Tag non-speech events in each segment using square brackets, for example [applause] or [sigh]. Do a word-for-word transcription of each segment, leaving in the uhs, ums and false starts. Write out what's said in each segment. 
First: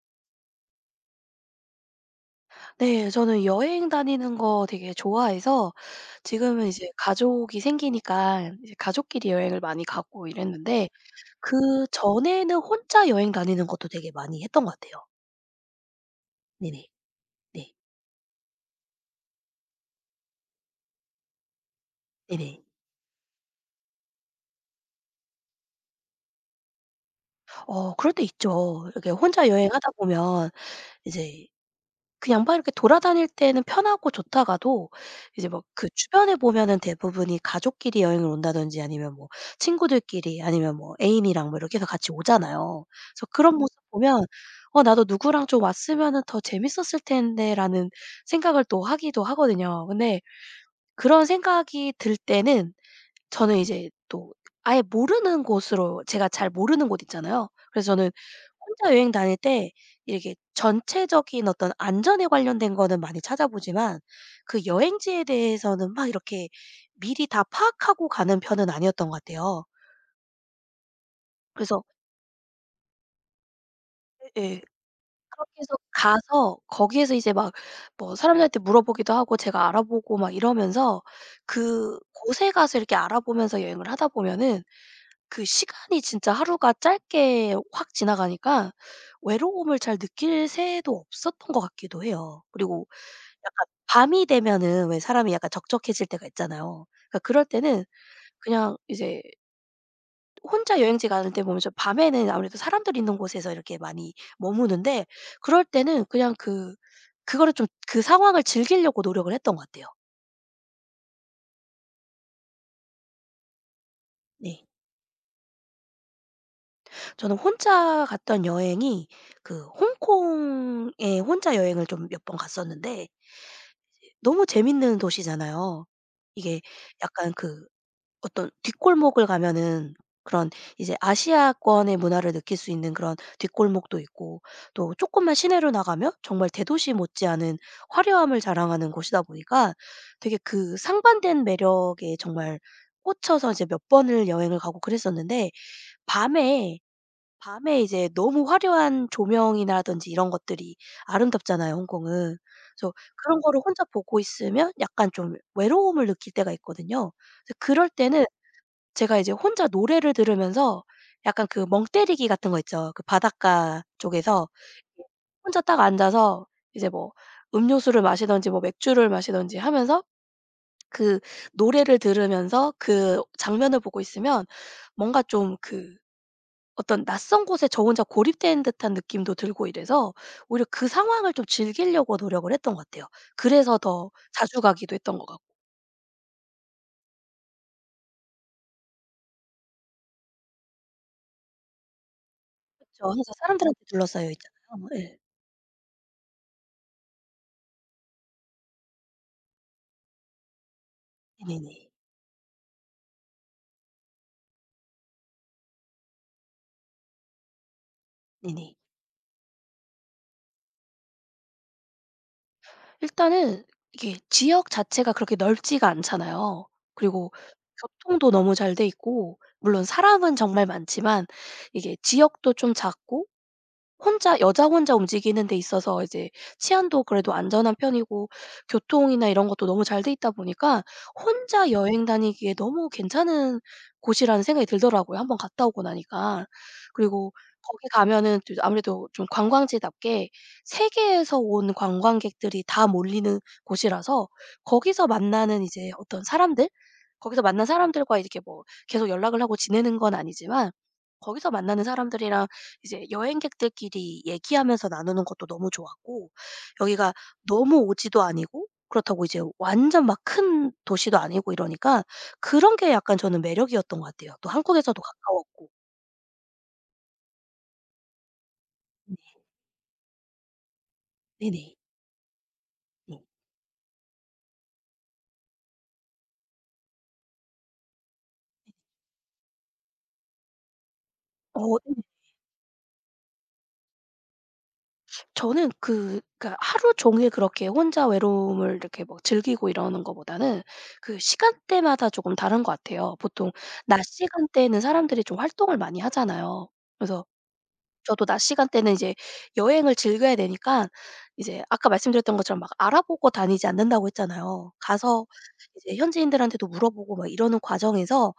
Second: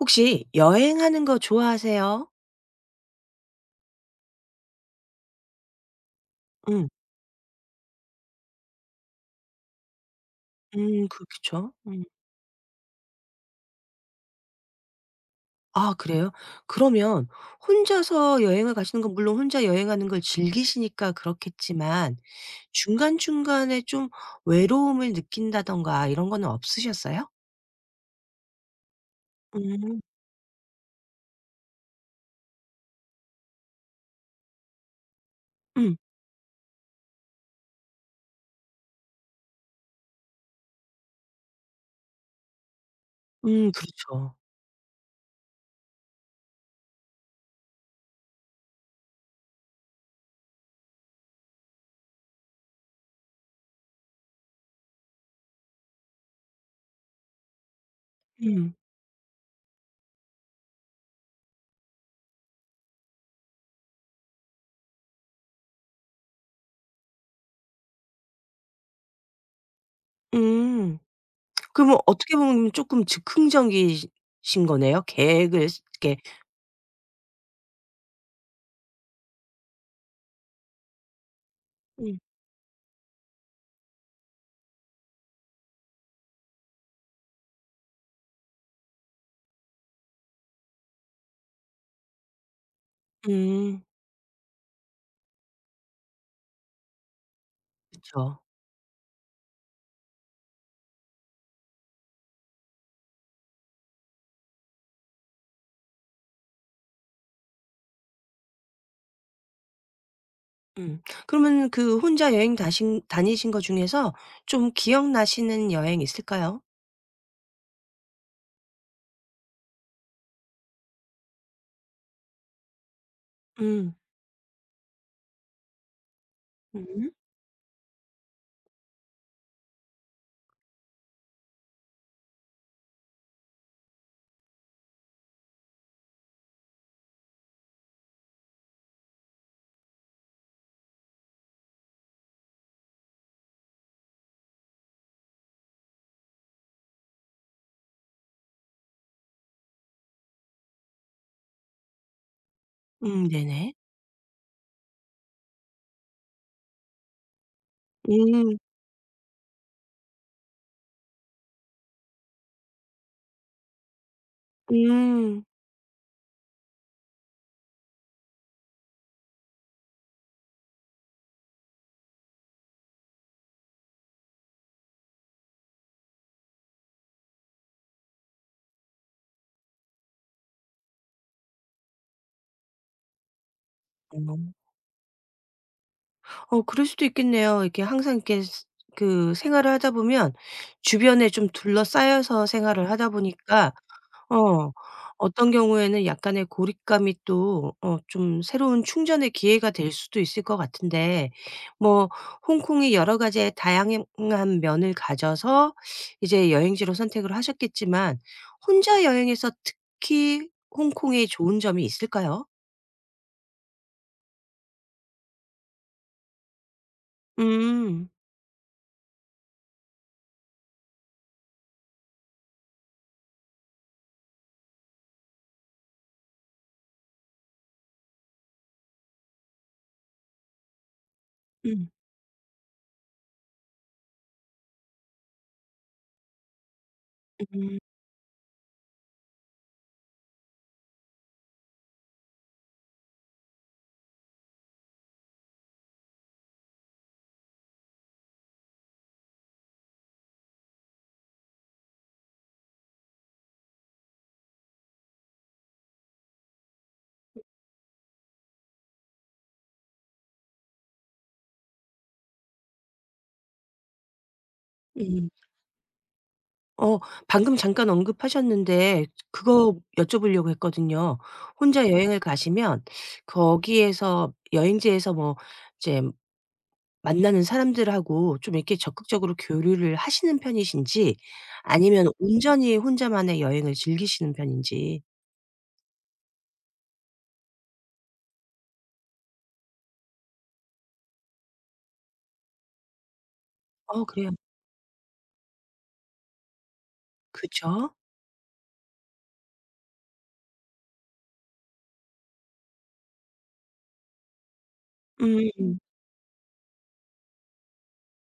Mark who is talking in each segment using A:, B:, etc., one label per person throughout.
A: 혹시 여행하는 거 좋아하세요?
B: 네. 저는 여행 다니는 거 되게 좋아해서 지금은 이제
A: 음.
B: 가족이 생기니까 이제 가족끼리 여행을 많이 가고 이랬는데,
A: 음 그렇겠죠. 음.
B: 그전에는 혼자 여행 다니는 것도 되게 많이 했던 것 같아요.
A: 아 그래요?
B: 네네.
A: 그러면
B: 네.
A: 혼자서 여행을 가시는 건 물론 혼자 여행하는 걸 즐기시니까 그렇겠지만
B: 네네.
A: 중간중간에 좀 외로움을 느낀다든가 이런 거는 없으셨어요?
B: 어 그럴 때 있죠. 이렇게 혼자 여행하다
A: 음.
B: 보면 이제 그 양반 이렇게 돌아다닐 때는 편하고 좋다가도, 이제 막 그
A: 음.
B: 주변에 보면은 대부분이 가족끼리 여행을 온다든지 아니면 뭐 친구들끼리 아니면 뭐 애인이랑 뭐 이렇게 해서 같이 오잖아요. 그래서 그런 음.
A: 음
B: 모습 보면
A: 그렇죠.
B: '어 나도 누구랑 좀 왔으면은 더 재밌었을 텐데.'라는 생각을 또 하기도 하거든요. 근데 그런 생각이 들 때는 저는 이제 또 아예 모르는 곳으로, 제가 잘 모르는 곳 있잖아요. 그래서 저는
A: 음.
B: 혼자 여행 다닐 때 이렇게 전체적인 어떤 안전에 관련된 거는 많이 찾아보지만, 그 여행지에 대해서는 막 이렇게 미리 다 파악하고 가는 편은 아니었던 것 같아요.
A: 음.
B: 그래서.
A: 그러면 어떻게 보면 쪼끔 즉흥적이시
B: 예.
A: 신 거네요?
B: 그렇게
A: 계획을
B: 해서
A: 이렇게
B: 가서 거기에서 이제 막 뭐 사람들한테 물어보기도 하고 제가 알아보고 막 이러면서
A: 음.
B: 그곳에 가서 이렇게 알아보면서 여행을 하다 보면은, 그 시간이 진짜 하루가 짧게 확 지나가니까 외로움을 잘 느낄 새도 없었던 것 같기도 해요. 그리고 약간
A: 음.
B: 밤이 되면은 왜 사람이 약간 적적해질 때가 있잖아요. 그러니까 그럴 때는
A: 그쵸.
B: 그냥 이제 혼자 여행지 가는 때 보면 좀 밤에는 아무래도 사람들 있는 곳에서 이렇게 많이 머무는데, 그럴 때는 그냥 그 그거를 좀 그 상황을 즐기려고 노력을 했던 것 같아요.
A: 음. 그러면 그 혼자 여행 다신 다니신 거 중에서
B: 네.
A: 좀 기억나시는 여행 있을까요?
B: 저는 혼자 갔던 여행이 그 홍콩에 혼자 여행을 좀 몇 번 갔었는데,
A: 음.
B: 너무 재밌는 도시잖아요. 이게
A: 음.
B: 약간 그 어떤 뒷골목을 가면은 그런 이제 아시아권의 문화를 느낄 수 있는 그런 뒷골목도 있고, 또 조금만 시내로 나가면 정말 대도시 못지않은 화려함을 자랑하는 곳이다 보니까 되게 그 상반된 매력에 정말 꽂혀서 이제 몇 번을 여행을 가고 그랬었는데, 밤에 밤에 이제 너무 화려한 조명이라든지 이런 것들이 아름답잖아요, 홍콩은. 그래서
A: 음
B: 그런 거를
A: 네네.
B: 혼자 보고 있으면 약간 좀 외로움을 느낄 때가 있거든요. 그래서 그럴 때는
A: 음.
B: 제가 이제 혼자 노래를 들으면서 약간 그 멍때리기 같은 거 있죠. 그 바닷가 쪽에서
A: 음.
B: 혼자 딱 앉아서 이제 뭐 음료수를 마시든지 뭐 맥주를 마시든지 하면서 그 노래를 들으면서 그 장면을 보고 있으면 뭔가 좀 그 어떤 낯선 곳에 저 혼자 고립된 듯한 느낌도 들고 이래서 오히려 그 상황을 좀 즐기려고 노력을 했던 것 같아요. 그래서 더
A: 어.
B: 자주 가기도 했던 것 같고.
A: 어 그럴 수도 있겠네요. 이렇게 항상 이렇게 스 그 생활을 하다 보면 주변에 좀 둘러싸여서 생활을
B: 그쵸.
A: 하다
B: 항상
A: 보니까
B: 사람들한테 둘러싸여
A: 어.
B: 있잖아요. 뭐 예.
A: 어떤 경우에는 약간의 고립감이 또 어 좀 새로운 충전의 기회가 될 수도 있을 것 같은데
B: 네네네.
A: 뭐 홍콩이 여러 가지의 다양한 면을 가져서 이제 여행지로 선택을 하셨겠지만
B: 네네.
A: 혼자 여행에서 특히 홍콩에 좋은 점이 있을까요?
B: 일단은 이게 지역 자체가 그렇게 넓지가 않잖아요. 그리고
A: 음.
B: 교통도 너무 잘 돼 있고, 물론 사람은 정말 많지만 이게 지역도 좀 작고, 혼자 여자 혼자 움직이는 데 있어서 이제 치안도 그래도 안전한 편이고, 교통이나 이런 것도 너무 잘 돼 있다 보니까 혼자
A: 음.
B: 여행 다니기에 너무 괜찮은 곳이라는 생각이 들더라고요, 한번 갔다 오고 나니까. 그리고
A: 음.
B: 거기 가면은 또 아무래도 좀 관광지답게 세계에서 온 관광객들이 다 몰리는 곳이라서 거기서 만나는 이제 어떤 사람들? 거기서 만난 사람들과 이렇게 뭐 계속 연락을 하고 지내는 건 아니지만, 거기서 만나는 사람들이랑 이제 여행객들끼리 얘기하면서 나누는 것도 너무 좋았고, 여기가 너무 오지도 아니고 그렇다고 이제 완전 막 큰 도시도 아니고 이러니까 그런 게 약간 저는 매력이었던 것 같아요. 또 한국에서도
A: 음.
B: 가까웠고.
A: 어 방금 잠깐 언급하셨는데 그거 여쭤보려고 했거든요.
B: 네네. 네.
A: 혼자 여행을 가시면
B: 네.
A: 거기에서 여행지에서 뭐 이제 만나는 사람들하고 좀 이렇게 적극적으로 교류를 하시는 편이신지
B: 어 네.
A: 아니면 온전히 혼자만의 여행을 즐기시는 편인지.
B: 저는 그 그러니까 하루 종일 그렇게 혼자 외로움을 이렇게 막 즐기고 이러는 것보다는 그 시간대마다 조금 다른 것 같아요. 보통 낮
A: 어 그래요.
B: 시간대에는 사람들이 좀 활동을 많이 하잖아요. 그래서
A: 그쵸?
B: 저도 낮 시간대는 이제 여행을 즐겨야 되니까 이제 아까 말씀드렸던 것처럼 막 알아보고 다니지 않는다고 했잖아요. 가서
A: 음.
B: 이제 현지인들한테도 물어보고 막 이러는 과정에서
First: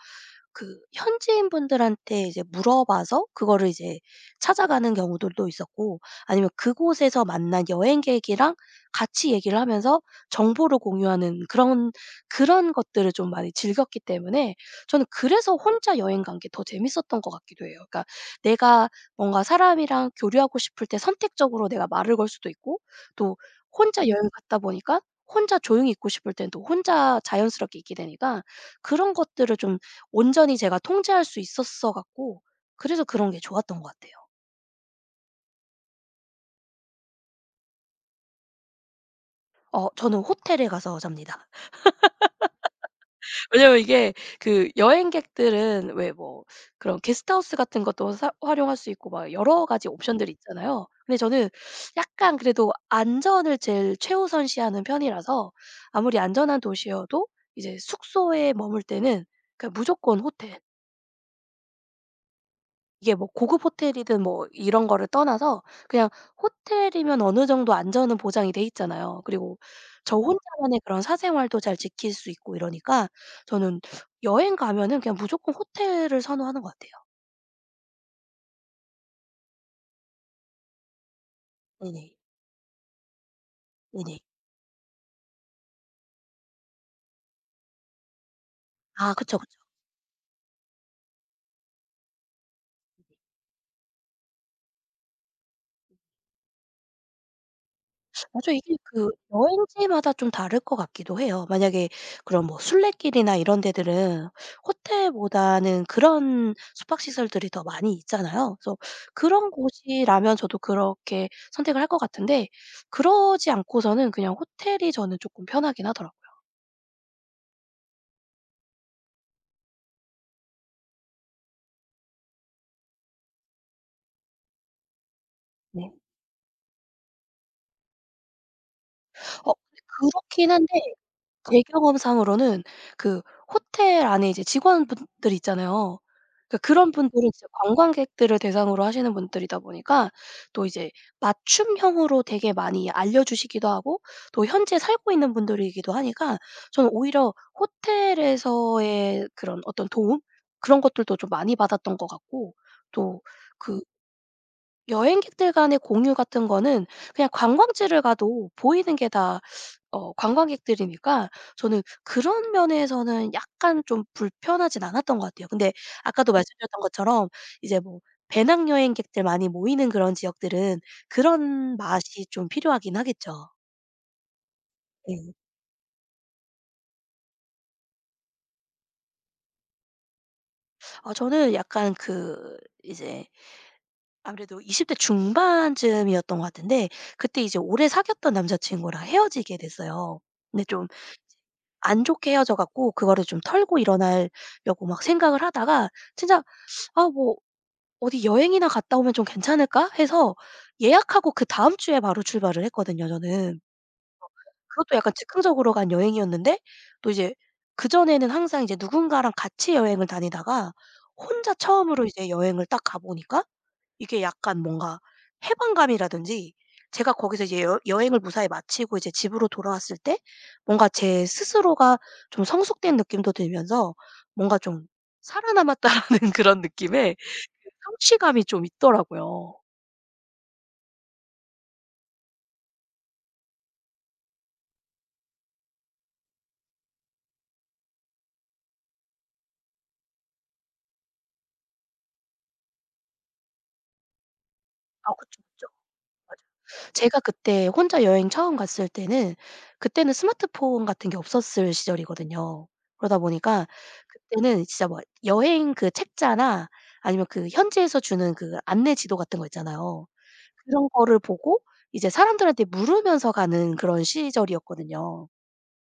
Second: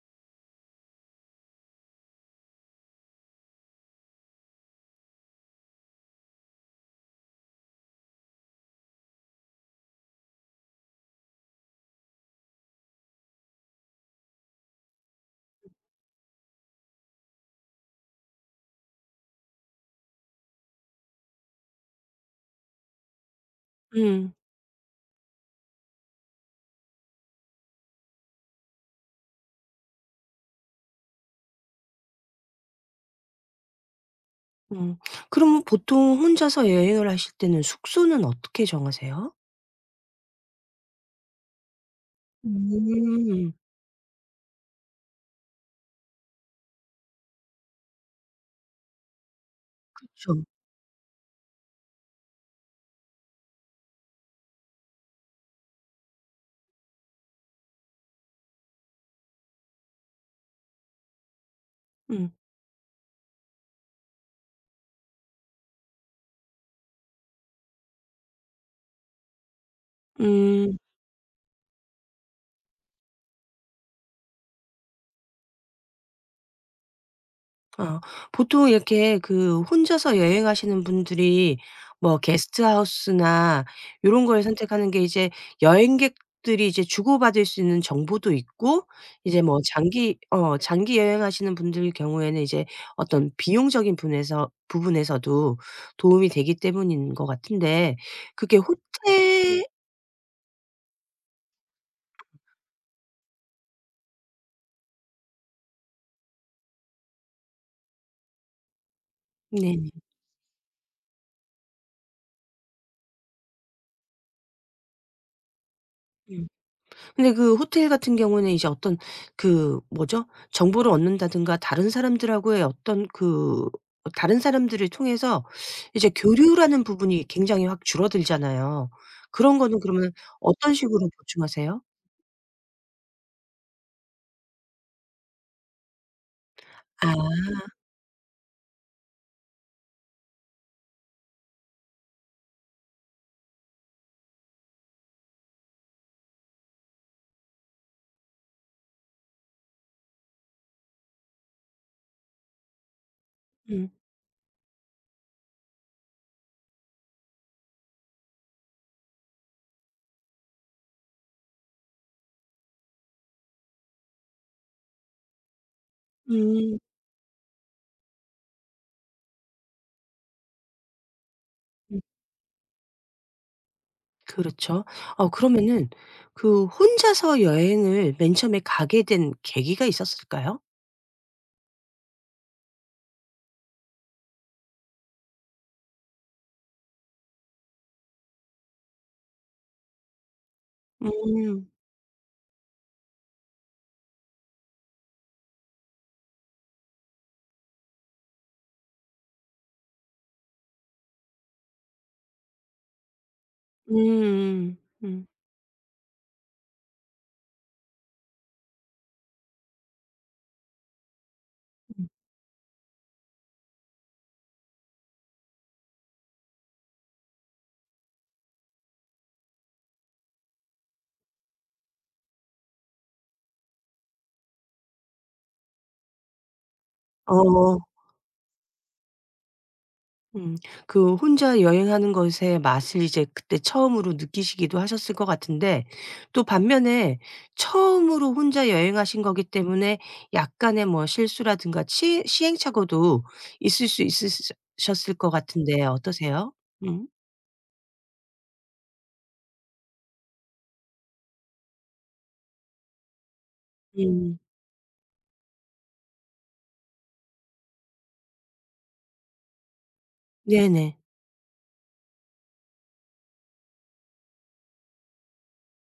B: 그 현지인분들한테 이제 물어봐서 그거를 이제 찾아가는 경우들도 있었고, 아니면 그곳에서 만난 여행객이랑 같이 얘기를 하면서 정보를 공유하는 그런 그런 것들을 좀 많이 즐겼기 때문에 저는 그래서 혼자 여행 간 게 더 재밌었던 것 같기도 해요. 그러니까 내가 뭔가 사람이랑 교류하고 싶을 때 선택적으로 내가 말을 걸 수도 있고, 또 혼자 음. 여행
A: 음.
B: 갔다 보니까 혼자 조용히 있고 싶을 땐 또 혼자 자연스럽게 있게 되니까 그런 것들을 좀 온전히 제가 통제할 수 있었어 갖고, 그래서 그런 게 좋았던 것 같아요.
A: 음. 그럼 보통 혼자서 여행을 하실 때는 숙소는 어떻게 정하세요?
B: 어 저는 호텔에 가서 잡니다. [laughs]
A: 음.
B: 왜냐면 이게 그 여행객들은 왜 뭐 그런 게스트하우스 같은 것도 사 활용할 수 있고 막 여러 가지 옵션들이
A: 그쵸.
B: 있잖아요. 근데 저는 약간 그래도 안전을 제일 최우선시하는 편이라서, 아무리 안전한 도시여도 이제 숙소에 머물 때는 그냥 무조건 호텔.
A: 음.
B: 이게 뭐 고급 호텔이든 뭐 이런 거를 떠나서 그냥 호텔이면 어느 정도 안전은 보장이 돼 있잖아요. 그리고 저
A: 음.
B: 혼자만의 그런 사생활도 잘 지킬 수 있고 이러니까 저는 여행 가면은 그냥 무조건 호텔을 선호하는 것 같아요.
A: 어, 보통 이렇게 그 혼자서 여행하시는 분들이
B: 네네.
A: 뭐 게스트하우스나 이
B: 네네.
A: 런 걸 선택하는 게 이제 여행객들이 이제 주고받을 수 있는 정보도 있고
B: 아 그쵸,
A: 이제
B: 그쵸.
A: 뭐 장기 어 장기 여행하시는 분들 경우에는 이제 어떤 비용적인 분에서 부분에서도 도움이 되기 때문인 것 같은데
B: 맞아,
A: 그게
B: 이게 그
A: 호텔
B: 여행지마다 좀 다를 것 같기도 해요. 만약에 그런 뭐 순례길이나 이런 데들은 호텔보다는 그런 숙박시설들이 더 많이 있잖아요. 그래서 그런
A: 네네.
B: 곳이라면 저도 그렇게 선택을 할 것 같은데, 그러지 않고서는 그냥 호텔이 저는 조금 편하긴 하더라고요.
A: 음. 근데 그 호텔 같은 경우는 이제 어떤 그 뭐죠? 정보를 얻는다든가 다른 사람들하고의 어떤 그 다른 사람들을 통해서
B: 네.
A: 이제 교류라는 부분이 굉장히 확 줄어들잖아요.
B: 어
A: 그런 거는 그러면
B: 그렇긴 한데,
A: 어떤 식으로
B: 제
A: 보충하세요?
B: 경험상으로는 그 호텔 안에 이제 직원분들 있잖아요. 그러니까 그런
A: 아.
B: 분들은 진짜 관광객들을 대상으로 하시는 분들이다 보니까 또 이제 맞춤형으로 되게 많이 알려주시기도 하고, 또 현지에 살고 있는 분들이기도 하니까 저는 오히려 호텔에서의 그런 어떤 도움? 그런 것들도 좀 많이 받았던 것 같고, 또 그
A: 음.
B: 여행객들 간의 공유 같은 거는 그냥 관광지를 가도 보이는 게다 어 관광객들이니까 저는 그런 면에서는 약간 좀 불편하진 않았던 것 같아요. 근데 아까도
A: 음.
B: 말씀드렸던 것처럼 이제 뭐 배낭여행객들 많이 모이는 그런 지역들은 그런
A: 음.
B: 맛이 좀 필요하긴 하겠죠.
A: 그렇죠. 어
B: 네.
A: 그러면은 그 혼자서 여행을 맨 처음에 가게 된 계기가 있었을까요?
B: 아 저는 약간 그 이제 아무래도 이십 대 중반쯤이었던 것 같은데, 그때 이제 오래 사귀었던 남자친구랑 헤어지게 됐어요. 근데 좀
A: 음.
B: 안 좋게 헤어져 갖고 그거를 좀 털고 일어나려고 막 생각을 하다가 진짜, '아 뭐 어디 여행이나 갔다 오면 좀 괜찮을까?' 해서 예약하고 그다음 주에 바로 출발을 했거든요, 저는.
A: 음.
B: 그것도 약간
A: 음.
B: 즉흥적으로 간 여행이었는데, 또 이제 그전에는 항상 이제 누군가랑 같이 여행을 다니다가 혼자 처음으로
A: 음.
B: 이제 여행을 딱 가 보니까 이게 약간 뭔가 해방감이라든지, 제가 거기서 이제 여 여행을 무사히 마치고 이제 집으로 돌아왔을 때 뭔가 제 스스로가 좀 성숙된 느낌도 들면서 뭔가 좀 '살아남았다.'라는 [laughs] 그런 느낌에 그
A: 어.
B: 성취감이 좀 있더라고요.
A: 음. 그 혼자 여행하는 것의 맛을 이제 그때 처음으로 느끼시기도 하셨을 것 같은데 또 반면에 처음으로 혼자 여행하신 거기 때문에 약간의 뭐 실수라든가 치 시행착오도 있을 수 있으
B: 아
A: 셨을 것
B: 그쵸, 그쵸.
A: 같은데 어떠세요? 음.
B: 제가 그때 혼자 여행 처음 갔을 때는 그때는 스마트폰 같은 게 없었을 시절이거든요. 그러다 보니까
A: 음.
B: 그때는 진짜 뭐 여행 그 책자나 아니면 그 현지에서 주는 그 안내 지도 같은 거 있잖아요. 그런
A: 네네.
B: 거를 보고 이제 사람들한테 물으면서 가는 그런 시절이었거든요.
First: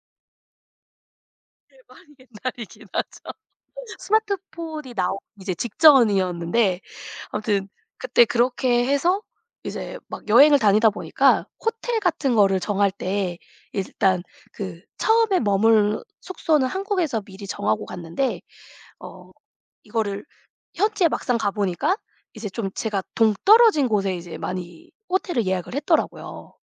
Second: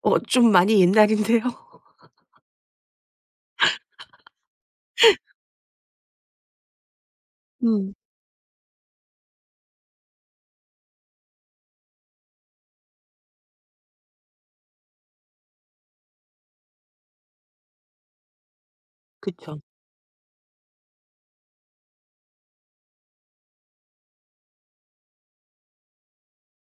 A: 어 좀 많이 옛날인데요.
B: 대
A: [laughs]
B: 박 옛날이긴 하죠. 스마트폰이 나오기 이제 직전이었는데, 아무튼
A: 음.
B: 그때 그렇게 해서 이제 막 여행을 다니다 보니까 호텔 같은 거를 정할 때 일단 그 처음에 머물 숙소는 한국에서 미리 정하고 갔는데, 어
A: 그쵸.
B: 이거를 현지에 막상 가 보니까 이제 좀 제가 동떨어진 곳에 이제 많이 호텔을 예약을 했더라고요.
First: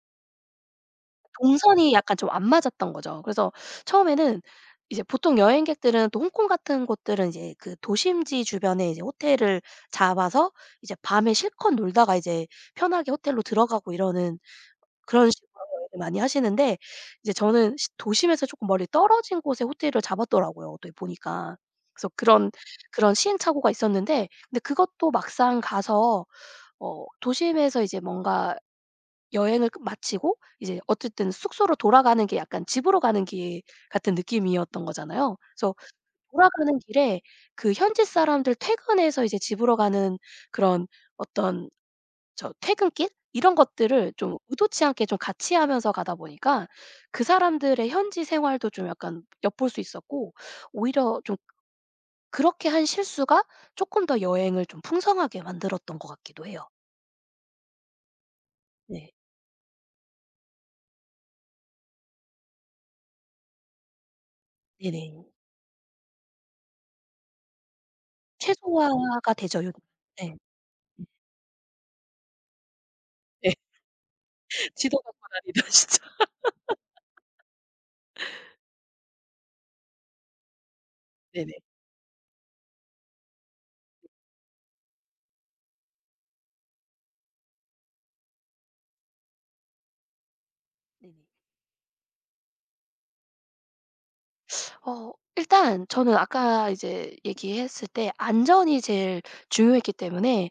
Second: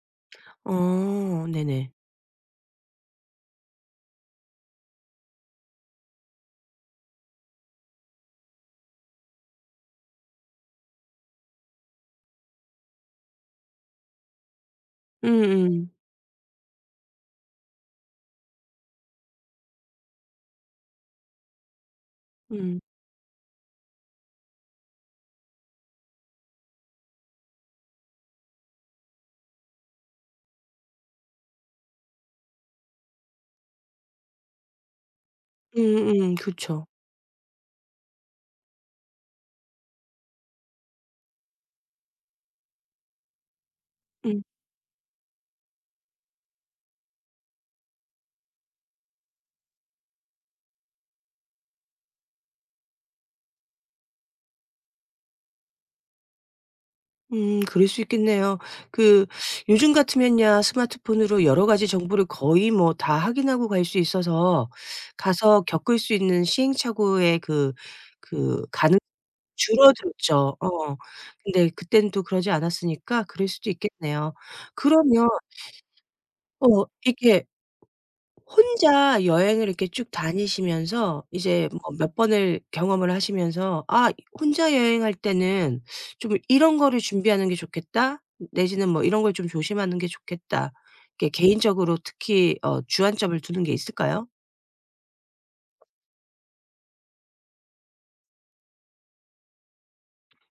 A: 어 네네.
B: 동선이 약간 좀 안 맞았던 거죠. 그래서 처음에는 이제 보통 여행객들은 또 홍콩 같은 곳들은 이제 그 도심지 주변에 이제 호텔을 잡아서 이제 밤에 실컷 놀다가 이제 편하게 호텔로 들어가고 이러는 그런 식으로
A: 음음.
B: 여행을 많이 하시는데, 이제 저는 시 도심에서 조금 멀리 떨어진 곳에 호텔을 잡았더라고요, 어떻게 보니까. 그래서 그런
A: 음.
B: 그런 시행착오가 있었는데, 근데 그것도 막상 가서 어 도심에서 이제 뭔가 여행을 끝 마치고 이제 어쨌든 숙소로 돌아가는 게 약간 집으로 가는 길 같은 느낌이었던 거잖아요. 그래서
A: 음음.
B: 돌아가는
A: 그쵸.
B: 길에 그 현지 사람들 퇴근해서 이제 집으로 가는 그런 어떤 저 퇴근길 이런 것들을
A: 음.
B: 좀
A: 그쵸. 음.
B: 의도치 않게 좀 같이 하면서 가다 보니까 그 사람들의 현지 생활도 좀 약간 엿볼 수 있었고, 오히려 좀 그렇게 한 실수가 조금 더 여행을 좀 풍성하게 만들었던 것 같기도 해요.
A: 음 그럴 수 있겠네요.
B: 네.
A: 그 요즘 같으면야 스마트폰으로 여러 가지 정보를 거의 뭐 다 확인하고 갈 수 있어서
B: 네네.
A: 가서 겪을 수 있는 시행착오의 그 그 가능
B: 최소화가 되죠. 요. 네.
A: 줄어들었죠. 어. 근데 그때는 또 그러지 않았으니까 그럴
B: 네.
A: 수도 있겠네요.
B: 지도 갖고
A: 그러면
B: 다니다 [laughs] 진짜.
A: 어 이렇게 혼자 여행을 이렇게 쭉 다니시면서
B: 네네.
A: 이제 뭐 몇 번을 경험을 하시면서 '아 혼자 여행할 때는 좀 이런 거를 준비하는 게 좋겠다.' 내지는 뭐 '이런 걸 좀 조심하는 게 좋겠다.'
B: 네네.
A: 이렇게 개인적으로 특히 어 주안점을 두는 게 있을까요?
B: 어 일단 저는 아까 이제 얘기했을 때 안전이 제일 중요했기 때문에,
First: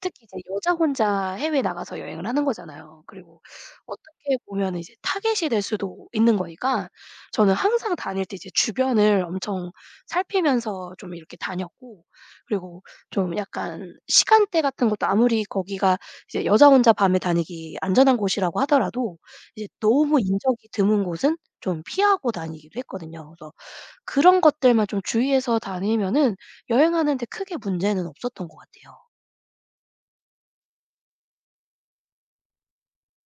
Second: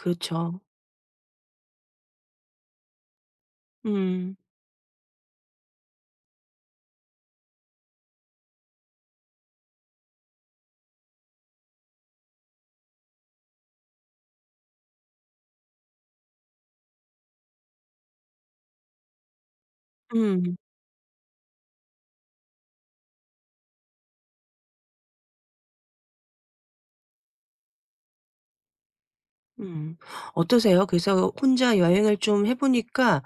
B: 특히 이제 여자 혼자 해외에 나가서 여행을 하는 거잖아요. 그리고 어떻게
A: 음.
B: 보면 이제 타겟이 될 수도 있는 거니까 저는 항상 다닐 때 이제 주변을 엄청 살피면서 좀 이렇게 다녔고, 그리고 좀 약간 시간대 같은 것도 아무리 거기가 이제 여자 혼자 밤에 다니기 안전한 곳이라고 하더라도 이제 너무
A: 음.
B: 인적이 드문 곳은 좀 피하고 다니기도 했거든요. 그래서 그런 것들만 좀 주의해서 다니면은 여행하는 데 크게 문제는 없었던 것 같아요.
A: 음. 어떠세요? 그래서 혼자 여행을 좀 해 보니까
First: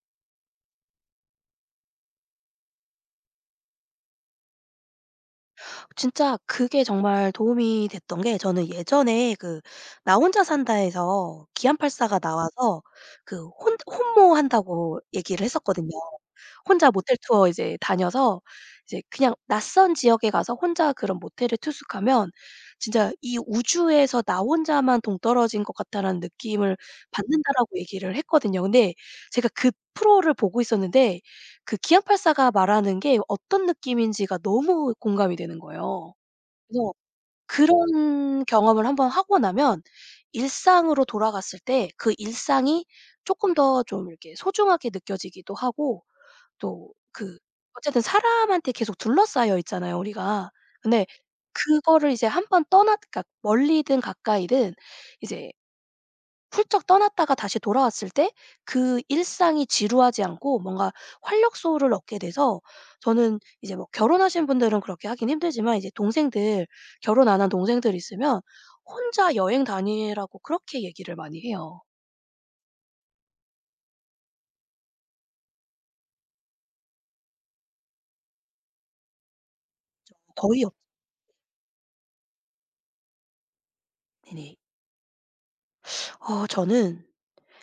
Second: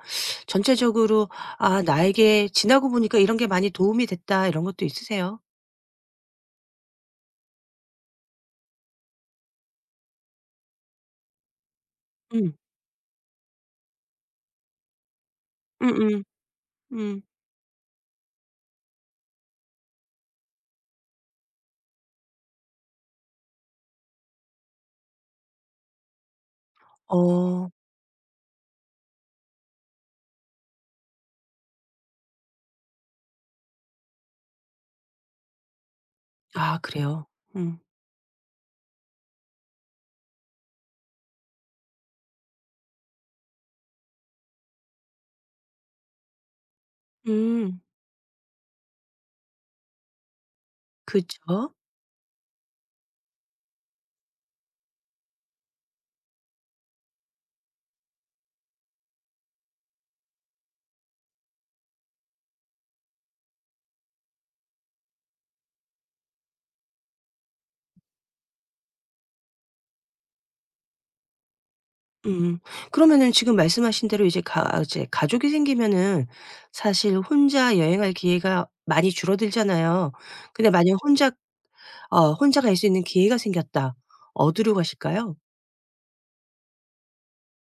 A: 전체적으로 '아 나에게 지나고 보니까 이런 게 많이 도움이 됐다.' 이런 것도 있으세요?
B: 진짜 그게 정말 도움이 됐던 게, 저는 예전에 그 "나 혼자 산다"에서 기안팔사가
A: 음.
B: 나와서 그 혼 혼모한다고 얘기를 했었거든요.
A: 음음.
B: 혼자 모텔
A: 음.
B: 투어 이제 다녀서 이제 그냥 낯선 지역에 가서 혼자 그런 모텔에 투숙하면 진짜 '이 우주에서 나 혼자만 동떨어진 것 같다.'라는 느낌을
A: 어.
B: 받는다라고 얘기를 했거든요. 근데 제가 그 프로를 보고 있었는데 그 기안팔사가 말하는 게 어떤 느낌인지가 너무 공감이 되는 거예요.
A: 아
B: 그래서
A: 그래요? 음.
B: 그런 경험을 한번 하고 나면 일상으로 돌아갔을 때 그 일상이 쪼끔 더 좀 이렇게 소중하게 느껴지기도 하고, 또 그
A: 음.
B: 어쨌든 사람한테 계속 둘러싸여 있잖아요, 우리가. 근데
A: 그쵸.
B: 그거를 이제 한번 떠나, 그러니까 멀리든 가까이든 이제 훌쩍 떠났다가 다시 돌아왔을 때 그 일상이 지루하지 않고 뭔가 활력소를 얻게 돼서, 저는 이제 뭐 결혼하신 분들은 그렇게 하긴 힘들지만 이제 동생들, 결혼 안 한 동생들 있으면 혼자 여행 다니라고 그렇게 얘기를 많이 해요.
A: 음. 그러면은 지금 말씀하신 대로 이제 가 이제 가족이 생기면은 사실 혼자 여행할 기회가 많이 줄어들잖아요.
B: 거의
A: 근데
B: 없.
A: 만약 혼자 어 혼자 갈 수 있는 기회가 생겼다.
B: 네네.
A: 어디로 가실까요?
B: 어 저는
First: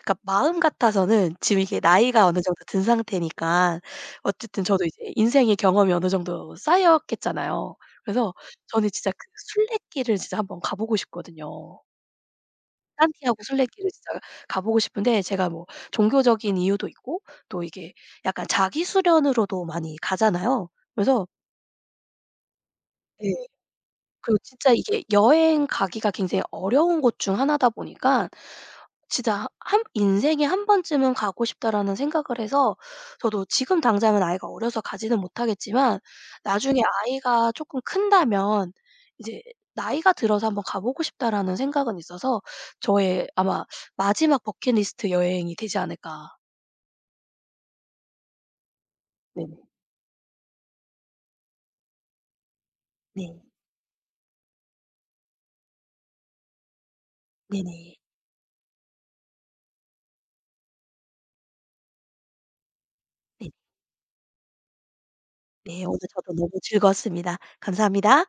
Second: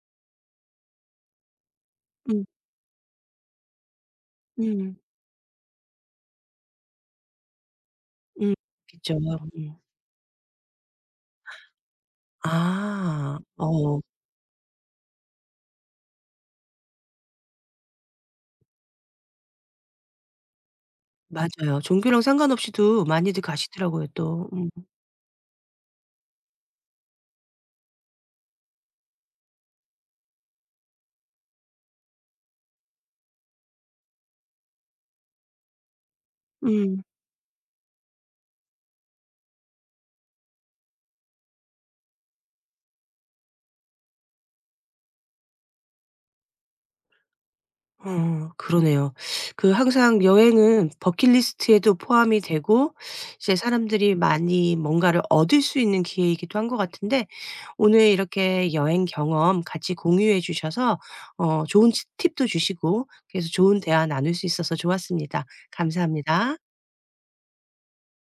B: 그러니까 마음 같아서는 지금 이게 나이가 어느
A: 음.
B: 정도 든 상태니까 어쨌든 저도
A: 음.
B: 이제 인생의 경험이 어느 정도 쌓였겠잖아요. 그래서
A: 음.
B: 저는 진짜 그
A: 그쵸. 음.
B: 순례길을 진짜 한번 가 보고 싶거든요.
A: 아.
B: 딴티하고 술래길을
A: 어
B: 진짜 가보고 싶은데, 제가 뭐 종교적인 이유도 있고 또 이게 약간 자기 수련으로도 많이 가잖아요. 그래서.
A: 맞아요. 종교랑 상관없이도
B: 예.
A: 많이들 가시더라고요
B: 그리고
A: 또. 음.
B: 진짜 이게 여행 가기가 굉장히 어려운 곳 중 하나다 보니까 진짜 한 '인생에 한 번쯤은 가고 싶다.'라는 생각을 해서, 저도 지금 당장은 아이가 어려서 가지는 못하겠지만 나중에
A: 음.
B: 아이가 쪼끔 큰다면 이제 '나이가 들어서 한번 가 보고 싶다.'라는 생각은 있어서 저의 아마 마지막 버킷리스트 여행이 되지 않을까.
A: 어 그러네요.
B: 네네.
A: 그 항상 여행은 버킷리스트에도 포함이 되고
B: 네.
A: 이제 사람들이 많이 뭔가를 얻을 수 있는 기회이기도 한 것 같은데
B: 네네.
A: 오늘 이렇게 여행 경험 같이 공유해 주셔서 어 좋은 치 팁도 주시고 그래서
B: 네.
A: 좋은 대화 나눌 수 있어서 좋았습니다.
B: 네. 오늘 저도 너무
A: 감사합니다.
B: 즐거웠습니다. 감사합니다.